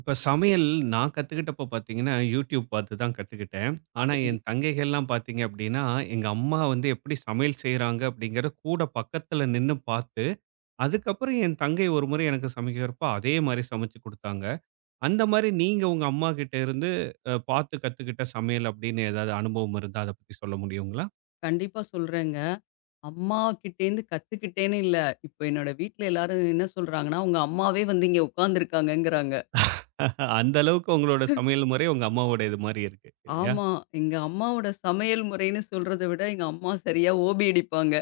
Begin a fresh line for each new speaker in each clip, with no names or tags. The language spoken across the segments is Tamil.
இப்ப சமையல் நான் கத்துக்கிட்டப்ப பார்த்தீங்கன்னா, YouTube பார்த்து தான் கத்துக்கிட்டேன். ஆனா,
சரி.
என் தங்கைகள்லாம் பார்த்தீங்க அப்டின்னா, எங்க அம்மா வந்து எப்படி சமையல் செய்றாங்க அப்படிங்கிறத கூட பக்கத்துல நின்னு பார்த்து, அதுக்கப்புறம் என் தங்கை ஒரு முறை எனக்கு சமைக்கிறப்ப அதே மாரி சமைச்சு குடுத்தாங்க. அந்த மாரி நீங்க உங்க அம்மாகிட்ட இருந்து பார்த்து கத்துக்கிட்ட சமையல் அப்படின்னு ஏதாவது அனுபவம் இருந்தா அத பத்தி சொல்ல முடியுங்களா?
கண்டிப்பா சொல்றேங்க. அம்மா கிட்டேருந்து கத்துக்கிட்டேன்னு இல்ல. இப்ப என்னோட வீட்ல எல்லாரும் என்ன சொல்றாங்கன்னா, உங்க அம்மாவே வந்து இங்க உட்காந்துருக்காங்கங்கிறாங்க.
அந்த அளவுக்கு உங்களோட சமையல் முறை உங்க அம்மாவோட இது மாரி இருக்கு இல்லையா?
ஆமா. எங்க அம்மாவோட சமையல் முறைன்னு சொல்றத விட, எங்க அம்மா சரியா ஓபி அடிப்பாங்க.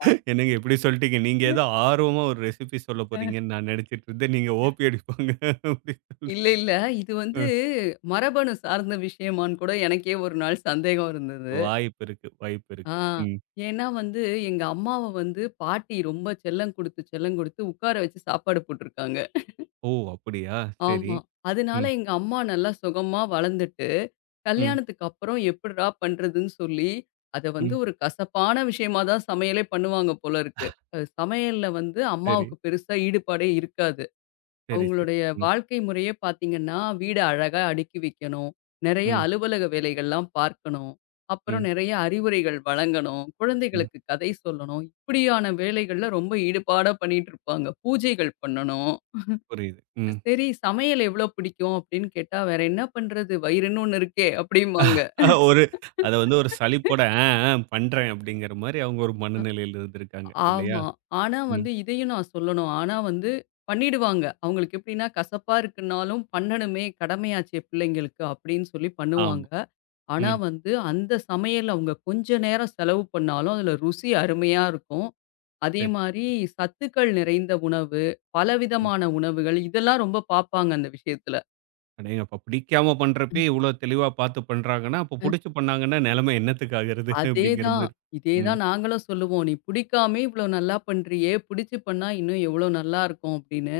என்னங்க இப்படி சொல்லிட்டீங்க. நீங்க ஏதோ ஆர்வமா ஒரு ரெசிபி சொல்லப்
அது
போறீங்கன்னு நான் நெனச்சுட்டு இருந்தேன். நீங்க ஓபி அடிப்பாங்க அப்படி.
இல்ல, இல்ல. இது வந்து
ம்.
மரபணு சார்ந்த விஷயமான்னு கூட எனக்கே ஒரு நாள் சந்தேகம் இருந்தது.
வாய்ப்பு இருக்கு, வாய்ப்பு
ஆ
இருக்கு. ம்.
ஏன்னா வந்து எங்க அம்மாவ வந்து பாட்டி ரொம்ப செல்லம் குடுத்து, செல்லம் குடுத்து உட்கார வச்சு சாப்பாடு போட்டுருக்காங்க.
ஓ! அப்படியா? சரி.
ஆமா. அதனால
ம்,
எங்க அம்மா நல்லா சுகமா வளர்ந்துட்டு
ம்,
கல்யாணத்துக்கு அப்புறம் எப்படிடா பண்றதுன்னு சொல்லி, அத வந்து
ம்.
ஒரு கசப்பான விஷயமா தான் சமையலே பண்ணுவாங்க போல இருக்கு. சமையல்ல வந்து
சரி,
அம்மாவுக்கு பெருசா ஈடுபாடே இருக்காது.
சரி, சரி.
அவங்களுடைய
ம்,
வாழ்க்கை முறையே பார்த்தீங்கன்னா, வீட அழகா அடுக்கி வைக்கணும். நெறைய
ம்,
அலுவலக வேலைகள்லாம் பார்க்கணும். அப்புறம்
ம்,
நெறைய அறிவுரைகள் வழங்கணும்.
ம்.
குழந்தைகளுக்கு கதை சொல்லணும். இப்படியான வேலைகள்ல ரொம்ப ஈடுபாடா பண்ணிட்டு இருப்பாங்க. பூஜைகள் பண்ணணும்.
புரியுது. ம்.
சரி, சமையல் எவ்ளோ பிடிக்கும் அப்படின்னு கேட்டா, "வேற என்ன பண்றது? வயிறுன்னு ஒண்ணு இருக்கே" அப்படிம்பாங்க.
ஒரு அத வந்து ஒரு சலிப்போட ஆ, ஆ பண்றேன் அப்படிங்கிற மாரி அவங்க ஒரு மனநிலையில இருந்திருக்காங்க இல்லையா?
ஆமா. ஆனா
ம்.
வந்து இதையும் நான் சொல்லணும். ஆனா வந்து பண்ணிடுவாங்க. அவங்களுக்கு எப்படின்னா, கசப்பா இருக்குன்னாலும் பண்ணணுமே, கடமையாச்சே பிள்ளைங்களுக்கு அப்படின்னு சொல்லி
ஆமா.
பண்ணுவாங்க. ஆனா
ம்.
வந்து அந்த சமையல் அவங்க கொஞ்ச நேரம் செலவு பண்ணாலும், அதில ருசி அருமையா இருக்கும். அதே
சரி.
மாரி சத்துக்கள் நிறைந்த உணவு, பலவிதமான உணவுகள் இதெல்லாம் ரொம்ப பார்ப்பாங்க அந்த விஷயத்துல.
அடேங்கப்பா! பிடிக்காம பண்றப்பயே இவ்ளோ தெளிவா பார்த்து பண்றாங்கன்னா, அப்போ புடிச்சு பண்ணாங்கன்னா நிலைமை என்னத்துக்கு ஆகுறது? அப்படிங்கிற
அதேதான்,
மாரி. ம்,
இதேதான் நாங்களும் சொல்லுவோம். "நீ பிடிக்காமயே இவ்வளோ நல்லா பண்றியே, பிடிச்சு பண்ணா இன்னும் எவ்வளோ நல்லாருக்கும்" அப்படின்னு.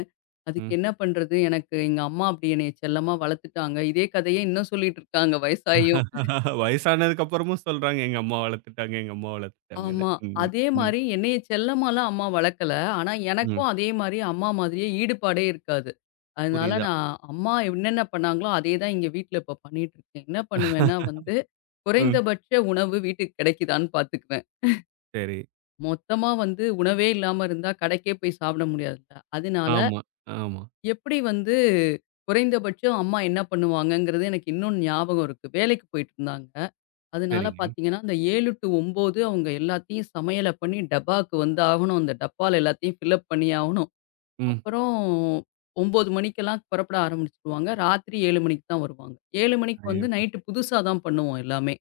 அதுக்கு
ம்.
என்ன பண்றது? எனக்கு எங்க அம்மா அப்படி என்னைய செல்லமா வளர்த்துட்டாங்க. இதே கதைய இன்னும் சொல்லிட்டு இருக்காங்க வயசாயும்.
வயசானதுக்கு அப்புறமும் சொல்றாங்க, எங்க அம்மா வளர்த்துட்டாங்க, எங்க அம்மா வளர்த்துட்டாங்கன்னு.
ஆமா.
ம்,
அதே
ம்,
மாரி என்னைய செல்லமாலாம் அம்மா வளர்க்கல. ஆனா
ம்.
எனக்கும் அதே மாரி அம்மா மாதிரியே ஈடுபாடே இருக்காது. அதனால
புரியுதா?
நான் அம்மா என்னென்ன பண்ணாங்களோ, அதே தான் இங்க வீட்ல இப்ப பண்ணிட்டு இருக்கேன். என்ன பண்ணுவேன்னா வந்து,
ம்.
குறைந்தபட்ச உணவு வீட்டுக்கு கிடைக்குதான்னு பார்த்துக்குவேன்.
சரி.
மொத்தமா வந்து உணவே இல்லாம இருந்தா கடைக்கே போய் சாப்பிட முடியாதுல்ல. அதனால
ஆமா, ஆமா.
எப்படி வந்து குறைந்தபட்சம் அம்மா என்ன பண்ணுவாங்கங்கிறது எனக்கு இன்னும் ஞாபகம் இருக்கு. வேலைக்கு போயிட்டு இருந்தாங்க. அதனால
சரிங்க.
பார்த்தீங்கன்னா, அந்த 7 டூ 9 அவங்க எல்லாத்தையும் சமையல பண்ணி டப்பாக்கு வந்து ஆகணும். அந்த டப்பால எல்லாத்தையும் ஃபில்லப் பண்ணி ஆகணும்.
ம்.
அப்புறம் 9 மணிக்கெல்லாம் புறப்பட ஆரம்பிச்சுருவாங்க. ராத்திரி 7 மணிக்கு தான் வருவாங்க. 7 மணிக்கு வந்து
அடேங்கப்பா!
நைட்டு புதுசா தான் பண்ணுவோம் எல்லாமே.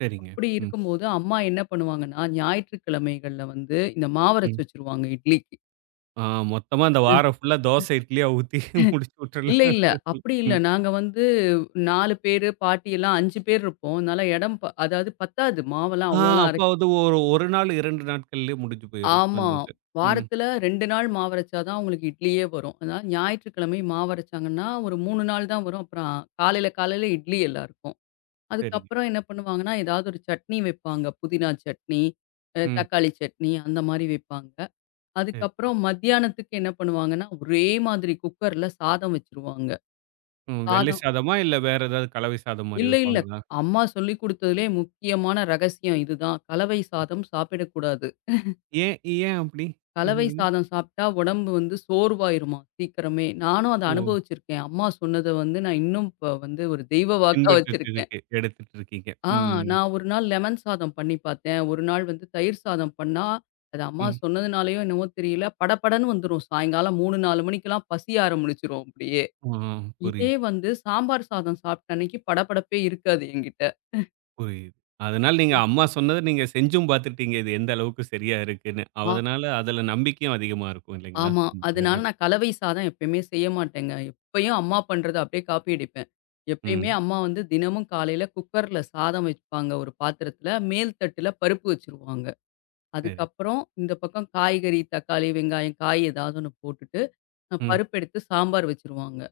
சரிங்க.
அப்படி
ம்,
இருக்கும்போது அம்மா என்ன பண்ணுவாங்கன்னா, ஞாயிற்றுக்கிழமைகள்ல வந்து இந்த மாவரைச்சு
ம்.
வச்சுருவாங்க இட்லி.
ஆ மொத்தமா அந்த வாரம் ஃபுல்லா தோச, இட்லியா ஊத்தி முடிச்சு
இல்ல,
விட்டுறலாம்.
இல்ல. அப்படி இல்ல.
ம்.
நாங்க வந்து 4 பேரு, பாட்டி எல்லாம் 5 பேர் இருப்போம். அதனால இடம் அதாவது பத்தாது. மாவெல்லாம்
ஆ
அவ்வளோலாம்
அப்போ
அரைக்க
அது ஒரு 1 நாள், 2 நாட்கள்லயே முடிஞ்சு போயிரும் அந்த
ஆமா.
இது. ம்.
வாரத்துல 2 நாள் மாவு அரைச்சா தான் அவங்களுக்கு இட்லியே வரும். அதனால ஞாயிற்றுக்கிழமை மாவு அரைச்சாங்கன்னா, ஒரு 3 நாள் தான் வரும். அப்புறம் காலையில காலையில இட்லி எல்லாருக்கும்.
சரிங்க.
அதுக்கப்புறம் என்ன பண்ணுவாங்கன்னா, ஏதாவது ஒரு சட்னி வைப்பாங்க. புதினா சட்னி,
ம்.
தக்காளி சட்னி அந்த மாரி வைப்பாங்க.
சரி.
அதுக்கப்புறம் மத்தியானத்துக்கு என்ன பண்ணுவாங்கன்னா, ஒரே மாதிரி குக்கர்ல சாதம் வச்சுருவாங்க.
ம். வெள்ளை
சாதம்
சாதமா? இல்ல வேற ஏதாவது கலவை சாதம் மாரி
இல்ல, இல்ல.
வைப்பாங்களா?
அம்மா சொல்லிக் குடுத்ததிலே முக்கியமான ரகசியம் இதுதான். கலவை சாதம் சாப்பிடக்கூடாது.
ஏன் ஏன் அப்படி? அந்த
கலவை
இது?
சாதம் சாப்பிட்டா உடம்பு வந்து சோர்வாயிருமாம் சீக்கிரமே. நானும் அத
ஓ!
அனுபவிச்சிருக்கேன். அம்மா சொன்னத வந்து நான் இன்னும் இப்ப வந்து ஒரு தெய்வ வாக்கா
பின்பற்றிட்டு
வச்சிருக்கேன்.
இருக்கு எடுத்துட்டு இருக்கீங்க.
ஆ
ம்.
நான் ஒரு நாள் லெமன் சாதம் பண்ணி பார்த்தேன். ஒரு நாள் வந்து தயிர் சாதம் பண்ணா, அது அம்மா
ம்.
சொன்னதுனாலயோ என்னவோ தெரியல, படபடன்னு வந்துரும். சாயங்காலம் 3, 4 மணிக்கெல்லாம் பசி ஆரம்பிச்சிரும் அப்படியே.
ஆ
இதே
புரியுது,
வந்து சாம்பார் சாதம் சாப்பிட்ட அன்னைக்கு படபடப்பே இருக்காது என்கிட்ட.
புரியுது. அதனால நீங்க அம்மா சொன்னத நீங்க செஞ்சும் பார்த்துட்டீங்க. இது எந்த அளவுக்கு சரியா இருக்குன்னு. அதனால அதுல நம்பிக்கையும் அதிகமா இருக்கும் இல்லைங்களா?
ஆமா.
இந்த இதுல.
அதனால நான் கலவை சாதம் எப்பயுமே செய்ய மாட்டேங்க. எப்பயும் அம்மா பண்றத அப்படியே காப்பி அடிப்பேன். எப்பயுமே
ம்.
அம்மா வந்து தினமும் காலையில குக்கர்ல சாதம் வப்பாங்க ஒரு பாத்திரத்துல. மேல் தட்டுல பருப்பு வச்சுருவாங்க.
சரி.
அதுக்கப்புறம் இந்த பக்கம் காய்கறி, தக்காளி, வெங்காயம், காய் ஏதாவது ஒண்ணு போட்டுட்டு,
ம்.
பருப்பு எடுத்து சாம்பார் வச்சுருவாங்க.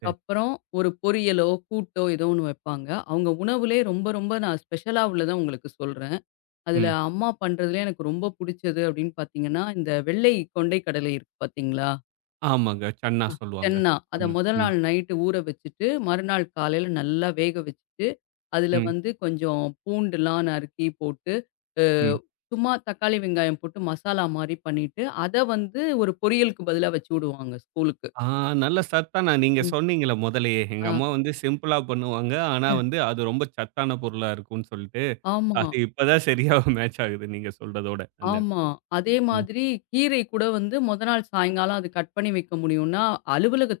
சரி.
ஒரு பொரியலோ, கூட்டோ ஏதோ ஒண்ணு வப்பாங்க. அவங்க உணவுலயே ரொம்ப ரொம்ப நான் ஸ்பெஷலா உள்ளத உங்களுக்கு சொல்றேன். அதுல
ம்.
அம்மா பண்றதுலயே எனக்கு ரொம்ப புடிச்சது அப்படின்னு பார்த்தீங்கன்னா, இந்த வெள்ளை கொண்டை கடலை இருக்கு பார்த்தீங்களா?
ஆமாங்க. சன்னா சொல்லுவாங்க.
சென்னா. அத
சன்னா.
முதல்
ம்.
நாள் நைட்டு ஊற வச்சுட்டு, மறுநாள் காலையில நல்லா வேக வச்சுட்டு, அதுல
ம்.
வந்து கொஞ்சம் பூண்டுலாம் நறுக்கி போட்டு, அ
ம்.
சும்மா தக்காளி, வெங்காயம் போட்டு மசாலா மாரி பண்ணிட்டு, அத வந்து ஒரு பொரியலுக்கு பதிலா வச்சு விடுவாங்க ஸ்கூலுக்கு.
ஆ நல்ல சத்தான நீங்க
ம்.
சொன்னீங்கல்ல முதலயே. எங்க
ஆ
அம்மா வந்து சிம்பிளா பண்ணுவாங்க. ஆனா வந்து அது ரொம்ப சத்தான பொருளா இருக்கும்னு சொல்லிட்டு,
ஆமா,
அது இப்ப தான் சரியா மேட்ச் ஆகுது நீங்க சொல்றதோட அந்த
ஆமா.
இடத்துல.
அதே
ம்,
மாதிரி கீரை கூட வந்து மொத நாள் சாயங்காலம் அது கட் பண்ணி வைக்க முடியும்னா,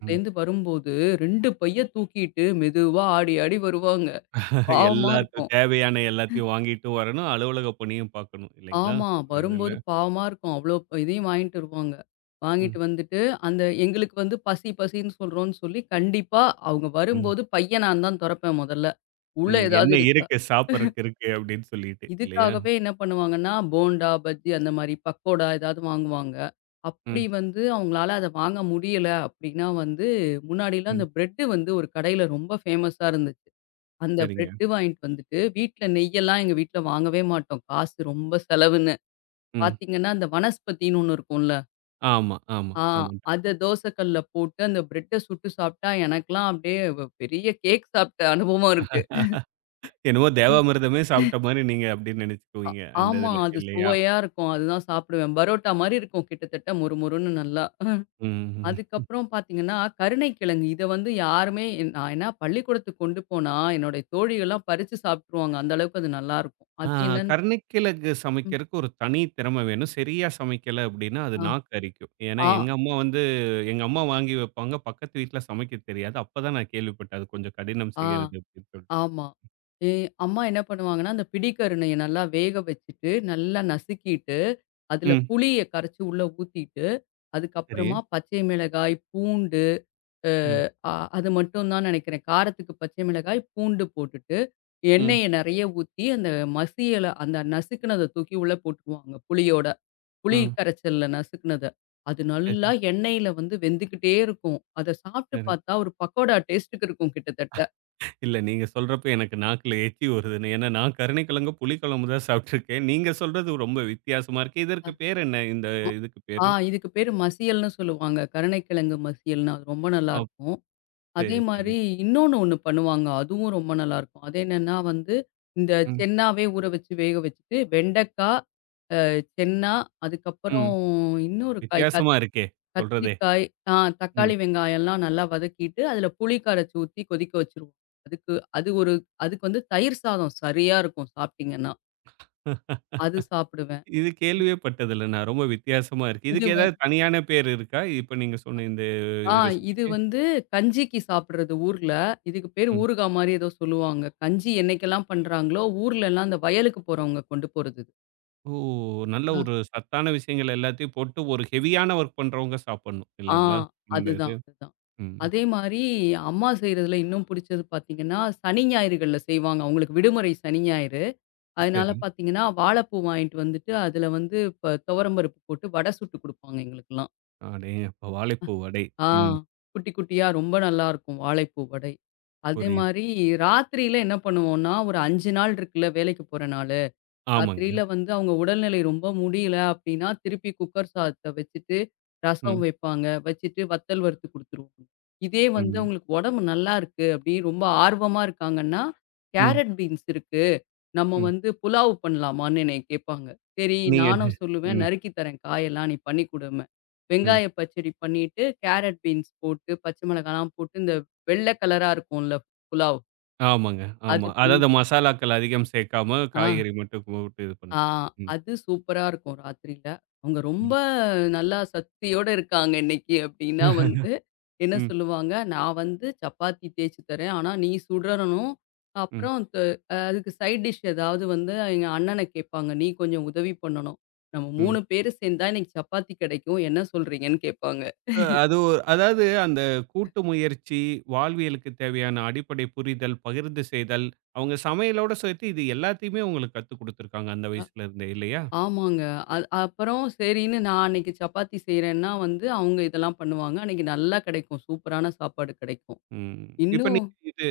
ம்.
வரும்போது 2 பைய தூக்கிட்டு மெதுவா ஆடி ஆடி வருவாங்க. பாவமா
எல்லாத்து
இருக்கும்.
தேவையான எல்லாத்தையும் வாங்கிட்டு வரணும். அலுவலக பணியும் பார்க்கணும் இல்லைங்களா?
ஆமா.
இந்த இதுல.
வரும்போது பாவமா இருக்கும். அவ்ளோ இதையும் வாங்கிட்டு வருவாங்க.
ம்,
வாங்கிட்டு வந்துட்டு, அந்த எங்களுக்கு வந்து பசி பசின்னு சொல்றோம்ன்னு சொல்லி, கண்டிப்பா அவங்க
ம்,
வரும்போது பைய நான் தான் தொறப்பேன் மொதல்ல. உள்ள
ம்.
ஏதாவது
என்ன
இருக்கா?
இருக்கு சாப்பிடறக்கு இருக்கு அப்படின்னு சொல்லிட்டு இல்லையா?
இதுக்காகவே என்ன பண்ணுவாங்கன்னா, போண்டா, பஜ்ஜி அந்த மாரி பக்கோடா ஏதாவது வாங்குவாங்க. அப்படி
ம்,
வந்து அவங்களால அத வாங்க முடியல அப்படின்னா வந்து, முன்னாடிலாம்
ம்.
அந்த பிரெட்டு வந்து ஒரு கடையில ரொம்ப ஃபேமஸா இருந்துச்சு. அந்த
சரிங்க.
பிரெட்டு வாங்கிட்டு வந்துட்டு, வீட்ல நெய்யெல்லாம் எங்க வீட்ல வாங்கவே மாட்டோம். காசு ரொம்ப செலவுன்னு.
ம்.
பார்த்தீங்கன்னா, அந்த வனஸ்பதின்னு ஒண்ணு இருக்கும்ல.
ஆமா, ஆமா,
ஆ
ஆமா.
அத தோசக்கல்ல போட்டு அந்த பிரெட்ட சுட்டு சாப்ட்டா எனக்கெல்லாம் அப்படியே பெரிய கேக் சாப்ட்ட அனுபவம் இருக்கு.
என்னமோ
ம்.
தேவாமிர்தமே சாப்பிட்ட மாரி நீங்க அப்படின்னு
அ
நினைச்சுக்குவீங்க அந்த
ஆமா.
இதுல
அது
இல்லையா?
சுவையா இருக்கும். அதுதான் சாப்பிடுவேன். பரோட்டா மாரி இருக்கும் கிட்டத்தட்ட மொறுமொறுன்னு நல்லா.
ம்.
அதுக்கப்புறம் பார்த்தீங்கன்னா, கருணைக்கிழங்கு இத வந்து யாருமே நான் ஏன்னா பள்ளிக்கூடத்துக்கு கொண்டு போனா, என்னுடைய தோழிகள்லாம் பறிச்சு சாப்ட்டுருவாங்க. அந்த அளவுக்கு அது நல்லாருக்கும்.
ஆ
அது என்னன்னு
கருணைக்கிழங்கு
ம்.
சமைக்கிறதுக்கு ஒரு தனி திறமை வேணும். சரியா சமைக்கல அப்டின்னா, அது
ஆ.
நாக்கு அரிக்கும். ஏன்னா,
ஆ.
எங்க அம்மா வாங்கி வைப்பாங்க. பக்கத்து வீட்ல சமைக்க தெரியாது. அப்ப தான் நான் கேள்விப்பட்டேன். அது கொஞ்சம் கடினம்
ஆ.
செய்றது அப்டின்னு சொல்லிட்டு.
ஆமா. எ அம்மா என்ன பண்ணுவாங்கன்னா, அந்த பிடிக்கருணைய நல்லா வேக வச்சுட்டு, நல்லா நசுக்கிட்டு, அதுல
ம்.
புளிய கரைச்சு உள்ள ஊத்திட்டு,
சரி.
அதுக்கப்புறமா பச்சை மிளகாய், பூண்டு, அ
ம்.
அ அது மட்டும் தான் நெனைக்கிறேன். காரத்துக்கு பச்சை மிளகாய், பூண்டு போட்டுட்டு,
ம்.
எண்ணெய நெறைய ஊத்தி, அந்த மசியல அந்த நசுக்குனத தூக்கி உள்ள போட்டுருவாங்க புளியோட. புளி
ம்.
கரைச்சல்ல நசுக்குனத. அது
சரி,
நல்லா எண்ணெயில வந்து வெந்துக்கிட்டே இருக்கும். அத சாப்பிட்டு
சரி.
பார்த்தா, ஒரு பக்கோடா டேஸ்ட்டுக்கு இருக்கும் கிட்டத்தட்ட.
இல்ல நீங்க சொல்றப்ப எனக்கு நாக்குல எச்சி ஊறுதுன்னு. ஏன்னா, நான் கருணைக்கிழங்கு, புளிக்குழம்பு தான் சாப்ட்டுருக்கேன். நீங்க சொல்றது ரொம்ப வித்தியாசமா இருக்கு. இதற்கு பேர் என்ன? இந்த
ஆ
இதுக்கு
ஆ
பேரு?
இதுக்கு பேரு மசியல்ன்னு சொல்லுவாங்க. கருணைக்கிழங்கு மசியல்ன்னு. அது ரொம்ப
ஆ
நல்லாருக்கும். அதே
சரி, சரி.
மாரி இன்னொன்னு ஒண்ணு பண்ணுவாங்க. அதுவும் ரொம்ப நல்லாருக்கும். அது என்னன்னா வந்து, இந்த
ம்.
சென்னாவே ஊற வச்சு வேக வச்சுட்டு, வெண்டைக்கா, அ சென்னா,
ம்.
அதுக்கப்புறம் இன்னொரு காய்
வித்தியாசமா இருக்கே! சொல்றதே!
கத்திரிக்காய், ஆ தக்காளி, வெங்காயம்லாம் நல்லா வதக்கிட்டு, அதில புளி கரைச்சு ஊத்தி கொதிக்க வச்சுருவோம். அதுக்கு அது ஒரு அதுக்கு வந்து தயிர் சாதம் சரியா இருக்கும் சாப்பிட்டீங்கன்னா.
ம்.
அது சாப்பிடுவேன்.
இது கேள்வியே பட்டதில்ல நான். ரொம்ப வித்தியாசமா இருக்கு.
இது
இதுக்கு ஏதாவது தனியான பேர் இருக்கா? இப்ப நீங்க சொன்ன இந்த
ஆ இது
ரெசிபிக்கு?
வந்து கஞ்சிக்கு சாப்பிடுறது ஊர்ல. இதுக்கு பேரு
ம்.
ஊறுகா மாரி ஏதோ சொல்லுவாங்க. கஞ்சி என்னைக்கெல்லாம் பண்றாங்களோ, ஊர்லலாம் அந்த வயலுக்கு போறவங்க கொண்டு போறது இது.
ஓ! நல்ல
அ.
ஒரு சத்தான விஷயங்கள் எல்லாத்தையும் போட்டு ஒரு ஹெவியான ஒர்க் பண்றவங்க சாப்பிடணும்.
ஆ
இல்லைங்களா? இந்த இது.
அதுதான், அதுதான்.
ம்.
அதே மாரி அம்மா செய்றதுல இன்னும் புடிச்சது பார்த்தீங்கன்னா, சனி ஞாயிறுகள்ல செய்வாங்க. அவங்களுக்கு விடுமுறை சனி ஞாயிறு. அதனால
சரி.
பார்த்தீங்கன்னா, வாழைப்பூ வாங்கிட்டு வந்துட்டு, அதில வந்து துவரம் பருப்பு போட்டு வடை சுட்டு குடுப்பாங்க எங்களுக்கெல்லாம்.
அடேங்கப்பா! வாழைப்பூ வடை.
ஆ.
ம்.
குட்டி குட்டியா ரொம்ப நல்லாருக்கும் வாழைப்பூ வடை. அதே
புரியுது.
மாரி ராத்திரியில என்ன பண்ணுவோம்னா, ஒரு 5 நாள் இருக்குல்ல வேலைக்கு போற நாள்.
ஆமாங்க.
ராத்திரியில வந்து அவங்க உடல்நிலை ரொம்ப முடியல அப்படின்னா, திருப்பி குக்கர் சாதத்த வச்சுட்டு, ரசம்
ம்.
வைப்பாங்க. வச்சுட்டு வத்தல் வறுத்து குடுத்துருவாங்க. இதே வந்து
ம்.
அவங்களுக்கு உடம்பு நல்லா இருக்கு அப்படி ரொம்ப ஆர்வமா இருக்காங்கன்னா,
ம்.
கேரட் பீன்ஸ் இருக்கு. நம்ம
ம்.
வந்து புலாவ் பண்ணலாமான்னு என்னைய கேட்பாங்க. சரி
நீங்க என்ன
நானும் சொல்லுவேன்,
ம்.
நறுக்கி தரேன் காயெல்லாம் நீ பண்ணி குடும்பேன்.
ம்.
வெங்காய பச்சடி பண்ணிட்டு, கேரட் பீன்ஸ் போட்டு, பச்சை மிளகாலாம் போட்டு, இந்த வெள்ள கலரா இருக்கும்ல புலாவ்
ஆமாங்க.
அது
ஆமா.
பண்ணி
அதாவது மசாலாக்கள் அதிகம் சேர்க்காம,
ஆ.
காய்கறி மட்டும் போட்டு இது
ஆ
பண்றது. ம்.
அது சூப்பரா இருக்கும் ராத்திரியில. அவங்க ரொம்ப
ம்.
நல்லா சக்தியோட இருக்காங்க இன்னைக்கு அப்படின்னா வந்து, என்ன
ம்.
சொல்லுவாங்க, "நான் வந்து சப்பாத்தி தேய்ச்சு தரேன். ஆனா நீ சுடரணும்.
ம்.
அப்புறம் அதுக்கு சைட் டிஷ் ஏதாவது வந்து" எங்க அண்ணன கேட்பாங்க. "நீ கொஞ்சம் உதவி பண்ணணும். நம்ம
ம்.
3 பேரு சேர்ந்தா இன்னைக்கு சப்பாத்தி கிடைக்கும். என்ன சொல்றீங்கன்னு?" கேட்பாங்க.
அ அது ஒ அதாவது அந்த கூட்டு முயற்சி, வாழ்வியலுக்கு தேவையான அடிப்படை புரிதல், பகிர்ந்து செய்தல், அவங்க சமையலோட சேர்த்து இது எல்லாத்தையுமே உங்களுக்கு கத்துக் குடுத்துருக்காங்க அந்த
அ
வயசுல இருந்தே இல்லையா?
ஆமாங்க. அது அப்புறம் சரின்னு நான் அன்னைக்கு சப்பாத்தி செய்றேன்னா வந்து, அவங்க இதெல்லாம் பண்ணுவாங்க. அன்னைக்கு நல்லா கிடைக்கும். சூப்பரான சாப்பாடு கிடைக்கும்.
ம். இப்ப
இன்னும்
நீங்க இது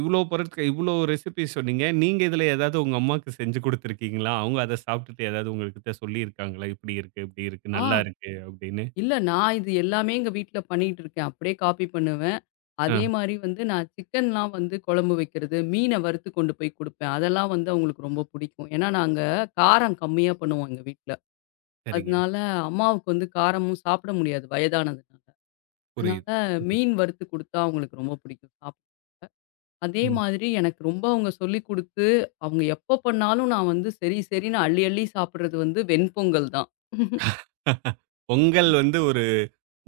இவ்ளோ பொருட்கள் இவ்ளோ ரெசிபி சொன்னீங்க. நீங்க இதுல ஏதாவது உங்க அம்மாக்கு செஞ்சு குடுத்துருக்கீங்களா? அவங்க அத சாப்பிட்டுட்டு ஏதாவது உங்ககிட்ட சொல்லியிருக்காங்களா? இப்படி இருக்கு, இப்படி இருக்கு, நல்லா
ஆ.
இருக்கு அப்படின்னு?
இல்ல. நான் இது எல்லாமே எங்க வீட்ல பண்ணிட்டுருக்கேன். அப்படியே காப்பி பண்ணுவேன்.
ஆ
அதே மாரி வந்து நான் சிக்கன்லாம் வந்து குழம்பு வைக்கிறது, மீன வறுத்து கொண்டு போய் குடுப்பேன். அதெல்லாம் வந்து அவங்களுக்கு ரொம்ப பிடிக்கும். ஏன்னா, நாங்க காரம் கம்மியா பண்ணுவோம் எங்க வீட்ல.
சரிங்க.
அதனால அம்மாவுக்கு வந்து காரமும் சாப்பிட முடியாது வயதானதுனால. அதனால
புரியுது. புரியுது.
மீன் வறுத்து குடுத்தா அவங்களுக்கு ரொம்ப பிடிக்கும் அதே
ம்.
மாதிரி எனக்கு ரொம்ப அவங்க சொல்லிக் குடுத்து, அவங்க எப்ப பண்ணாலும் நான் வந்து சரி சரின்னு அள்ளி அள்ளி சாப்பிடுறது வந்து வெண்பொங்கல் தான்.
பொங்கல் வந்து ஒரு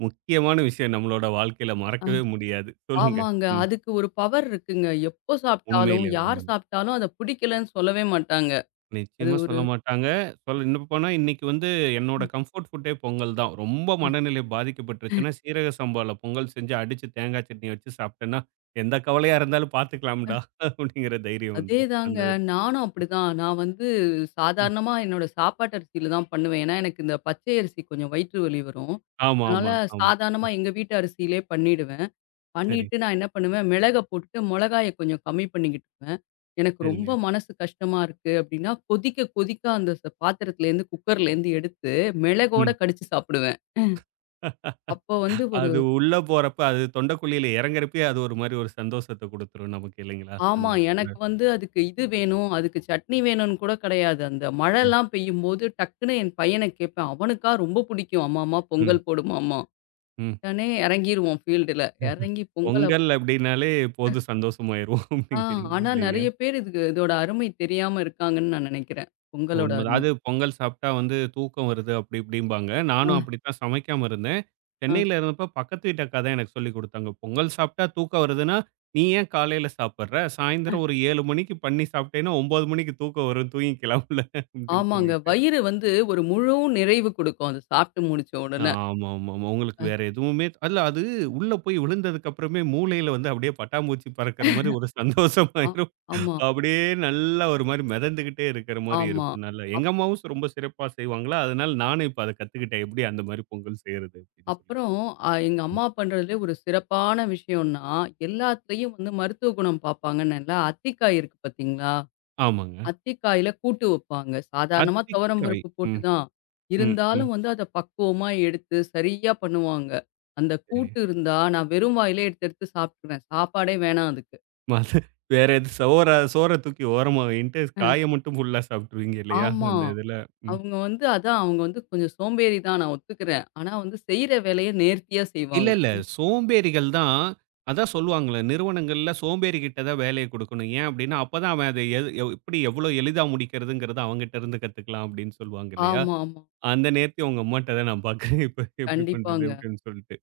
முக்கியமான விஷயம் நம்மளோட வாழ்க்கையில மறக்கவே முடியாது. சொல்லுங்க.
ஆமாங்க.
ம்.
அதுக்கு ஒரு பவர் இருக்குங்க. எப்போ சாப்பிட்டாலும்,
உண்மையிலே,
யார்
உண்ம.
சாப்பிட்டாலும் அத பிடிக்கலன்னு சொல்லவே மாட்டாங்க. அது
நிச்சயமா
ஒரு
சொல்ல மாட்டாங்க. சொல்ல இன்னும் போனா இன்னைக்கு வந்து என்னோட
ம்.
கம்ஃபோர்ட் ஃபுட்டே பொங்கல் தான். ரொம்ப மனநிலை பாதிக்கப்பட்டுருச்சுன்னா, சீரக சம்பால பொங்கல் செஞ்சு அடிச்சு தேங்காய் சட்னி வச்சு சாப்பிட்டேன்னா, எந்த கவலையா இருந்தாலும் பார்த்துக்கலாம்டா அப்படிங்கிற தைரியம் வந்துரும். அந்த
அதேதாங்க.
இது.
நானும் அப்படிதான். நான் வந்து
ம்.
சாதாரணமா என்னோட சாப்பாட்டு அரிசியில தான் பண்ணுவேன். ஏன்னா, எனக்கு இந்த பச்சை அரிசி கொஞ்சம் வயிற்று வலி வரும்.
ஆமா,
அதனால
ஆமா, ஆமா.
சாதாரணமா எங்க வீட்டு அரிசியிலே பண்ணிடுவேன்.
சரி,
பண்ணிட்டு நான் என்ன பண்ணுவேன், மிளக போட்டுட்டு மொளகாய கொஞ்சம் கம்மி பண்ணிக்கிட்டுருவேன். எனக்கு ரொம்ப
சரிங்க.
மனசு கஷ்டமா இருக்கு அப்படின்னா, கொதிக்க கொதிக்க அந்த பாத்திரத்துலேருந்து, குக்கர்லேருந்து எடுத்து மிளகோட
ம்.
கடிச்சு சாப்பிடுவேன். அப்போ வந்து ஒரு
அது உள்ள போறப்ப அது தொண்டைக்குழியில இறங்குறப்பயே அது ஒரு மாரி ஒரு சந்தோஷத்த குடுத்துரும் நமக்கு இல்லைங்களா? அந்த
ஆமா.
இடத்துல.
எனக்கு வந்து அதுக்கு இது வேணும், அதுக்கு சட்னி வேணும்னு கூட கிடையாது. அந்த
ம்,
மழைலாம் பெய்யும்போது டக்குன்னு என் பையன கேட்பேன். அவனுக்கா ரொம்ப புடிக்கும். அம்மாம்மா
ம்,
பொங்கல் போடுமாம்மா.
ம்.
உடனே இறங்கிருவோம் ஃபீல்டுல. இறங்கி பொங்கல் அப்
பொங்கல் அப்படின்னாலே போதும் சந்தோஷமாயிருவோம்
ஆ
அப்படிங்கிறீங்க
ஆனா
இல்லையா?
நெறைய பேர் இதுக்கு இதோட அருமை தெரியாம இருக்காங்கன்னு நான் நெனைக்கிறேன். பொங்கலோட
உண்மதான்.
அருமை.
அது பொங்கல் சாப்பிட்டா வந்து தூக்கம் வருது அப்படி இப்படிம்பாங்க. நானும்
அ,
அப்படித்தான் சமைக்காம இருந்தேன்.
அ.
சென்னையில இருந்தப்ப பக்கத்து வீட்டு அக்கா தான் எனக்கு சொல்லிக் குடுத்தாங்க. பொங்கல் சாப்பிட்டா தூக்கம் வருதுன்னா, நீ ஏன் காலையில சாப்பிடுற? சாயந்தரம் ஒரு 7 மணிக்கு பண்ணி சாப்பிட்டேன்னா 9 மணிக்கு தூக்கம் வரும். தூங்கிக்கலாம் உள்ள அப்படின்னு சொல்லி.
ஆமாங்க. வயிறு வந்து ஒரு முழு நிறைவு குடுக்கும். அது சாப்பிட்டு முடிச்ச உடனே.
ஆமாமாமா. உங்களுக்கு வேற எதுவுமே அல்ல அது உள்ள போய் விழுந்ததுக்கு அப்புறமே மூளையில வந்து அப்படியே பட்டாம்பூச்சி பறக்கிற மாரி ஒரு
ஆ
சந்தோஷமாயிரும்.
ஆமா,
அப்படியே நல்லா ஒரு மாரி மிதந்துகிட்டே இருக்கிற மாரி
ஆமா.
இருக்கும். நல்லா எங்க அம்மாவும் ரொம்ப சிறப்பா செய்வாங்களா, அதனால நானும் இப்ப அத கத்துக்கிட்டேன். எப்படி அந்த மாரி பொங்கல் செய்றது அப்படின்னு சொல்லிட்டு.
அப்புறம் எங்க
ம்.
அம்மா பண்றதுலே ஒரு சிறப்பான விஷயம்னா, எல்லாத்துலயும் வந்து மருத்துவ குணம் பார்ப்பாங்கன்னு இல்ல, அத்திக்காய் இருக்கு பார்த்தீங்களா?
ஆமாங்க.
அத்திக்காயில கூட்டு வைப்பாங்க. சாதாரணமா துவரம்
அத்திக்காய்.
பருப்பு போட்டு
ம்,
தான்.
ம், ம்.
இருந்தாலும் வந்து அத பக்குவமா எடுத்து சரியா பண்ணுவாங்க. அந்த
சரி.
கூட்டு இருந்தா நான் வெறும் வாயிலே எடுத்து எடுத்து சாப்பிட்டுருவேன். சாப்பாடே வேணாம் அதுக்கு.
மது வேற எது சோற சோற தூக்கி ஓரமா வைன்ட்டு,
அ.
காய மட்டும் ஃபுல்லா சாப்பிட்டுருவீங்க இல்லையா?
ஆமா.
அந்த இதுல. ம்.
அவங்க வந்து அதான் அவங்க வந்து கொஞ்சம் சோம்பேறி தான் நான் ஒத்துக்கிறேன். ஆனா வந்து செய்ற வேலைய நேர்த்தியா
இல்ல,
செய்வாங்க.
இல்ல. சோம்பேறிகள் தான் அதான் சொல்லுவாங்கள்ல, நிறுவனங்கள்ல சோம்பேறிகிட்ட தான் வேலைய குடுக்கணும். ஏன் அப்டின்னா, அப்பதான் அவன் அத எது எவ் எப்படி எவ்வளோ எளிதா முடிக்கிறதுங்கிறத அவன்கிட்ட இருந்து கத்துக்கலாம் அப்டின்னு சொல்லுவாங்க இல்லையா?
ஆமா, ஆமா.
அந்த நேர்த்திய உங்க அம்மாட்ட தான் நான் பாக்குறேன். இப்ப எப்படி பண்றது?
கண்டிப்பாங்க.
அப்டின்னு சொல்லிட்டு.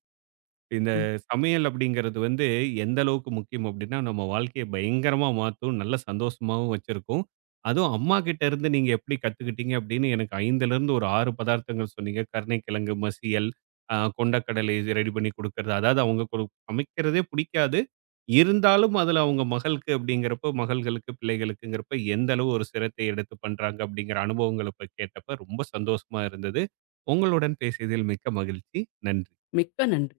இந்த
ம்.
சமையல் அப்படிங்கிறது வந்து எந்த அளவுக்கு முக்கியம் அப்படின்னா, நம்ம வாழ்க்கைய பயங்கரமா மாத்தும். நல்ல சந்தோஷமாவும் வச்சிருக்கும். அதுவும் அம்மா கிட்ட இருந்து நீங்க எப்படி கத்துக்கிட்டீங்க அப்படின்னு எனக்கு 5லருந்து ஒரு 6 பதார்த்தங்கள் சொன்னீங்க. கருணைக்கிழங்கு மசியல், கொண்டக்கடலை இது ரெடி பண்ணி குடுக்கறது. அதாவது அவங்க கு சமைக்கிறதே புடிக்காது. இருந்தாலும் அதுல அவங்க மகளுக்கு அப்படிங்கிறப்போ, மகள்களுக்கு, பிள்ளைகளுக்குங்கிறப்ப எந்த அளவு ஒரு சிரத்தை எடுத்து பண்றாங்க அப்படிங்கிற அனுபவங்கள போய் கேட்டப்ப ரொம்ப சந்தோஷமா இருந்தது. உங்களுடன் பேசியதில் மிக்க மகிழ்ச்சி. நன்றி.
மிக்க நன்றி.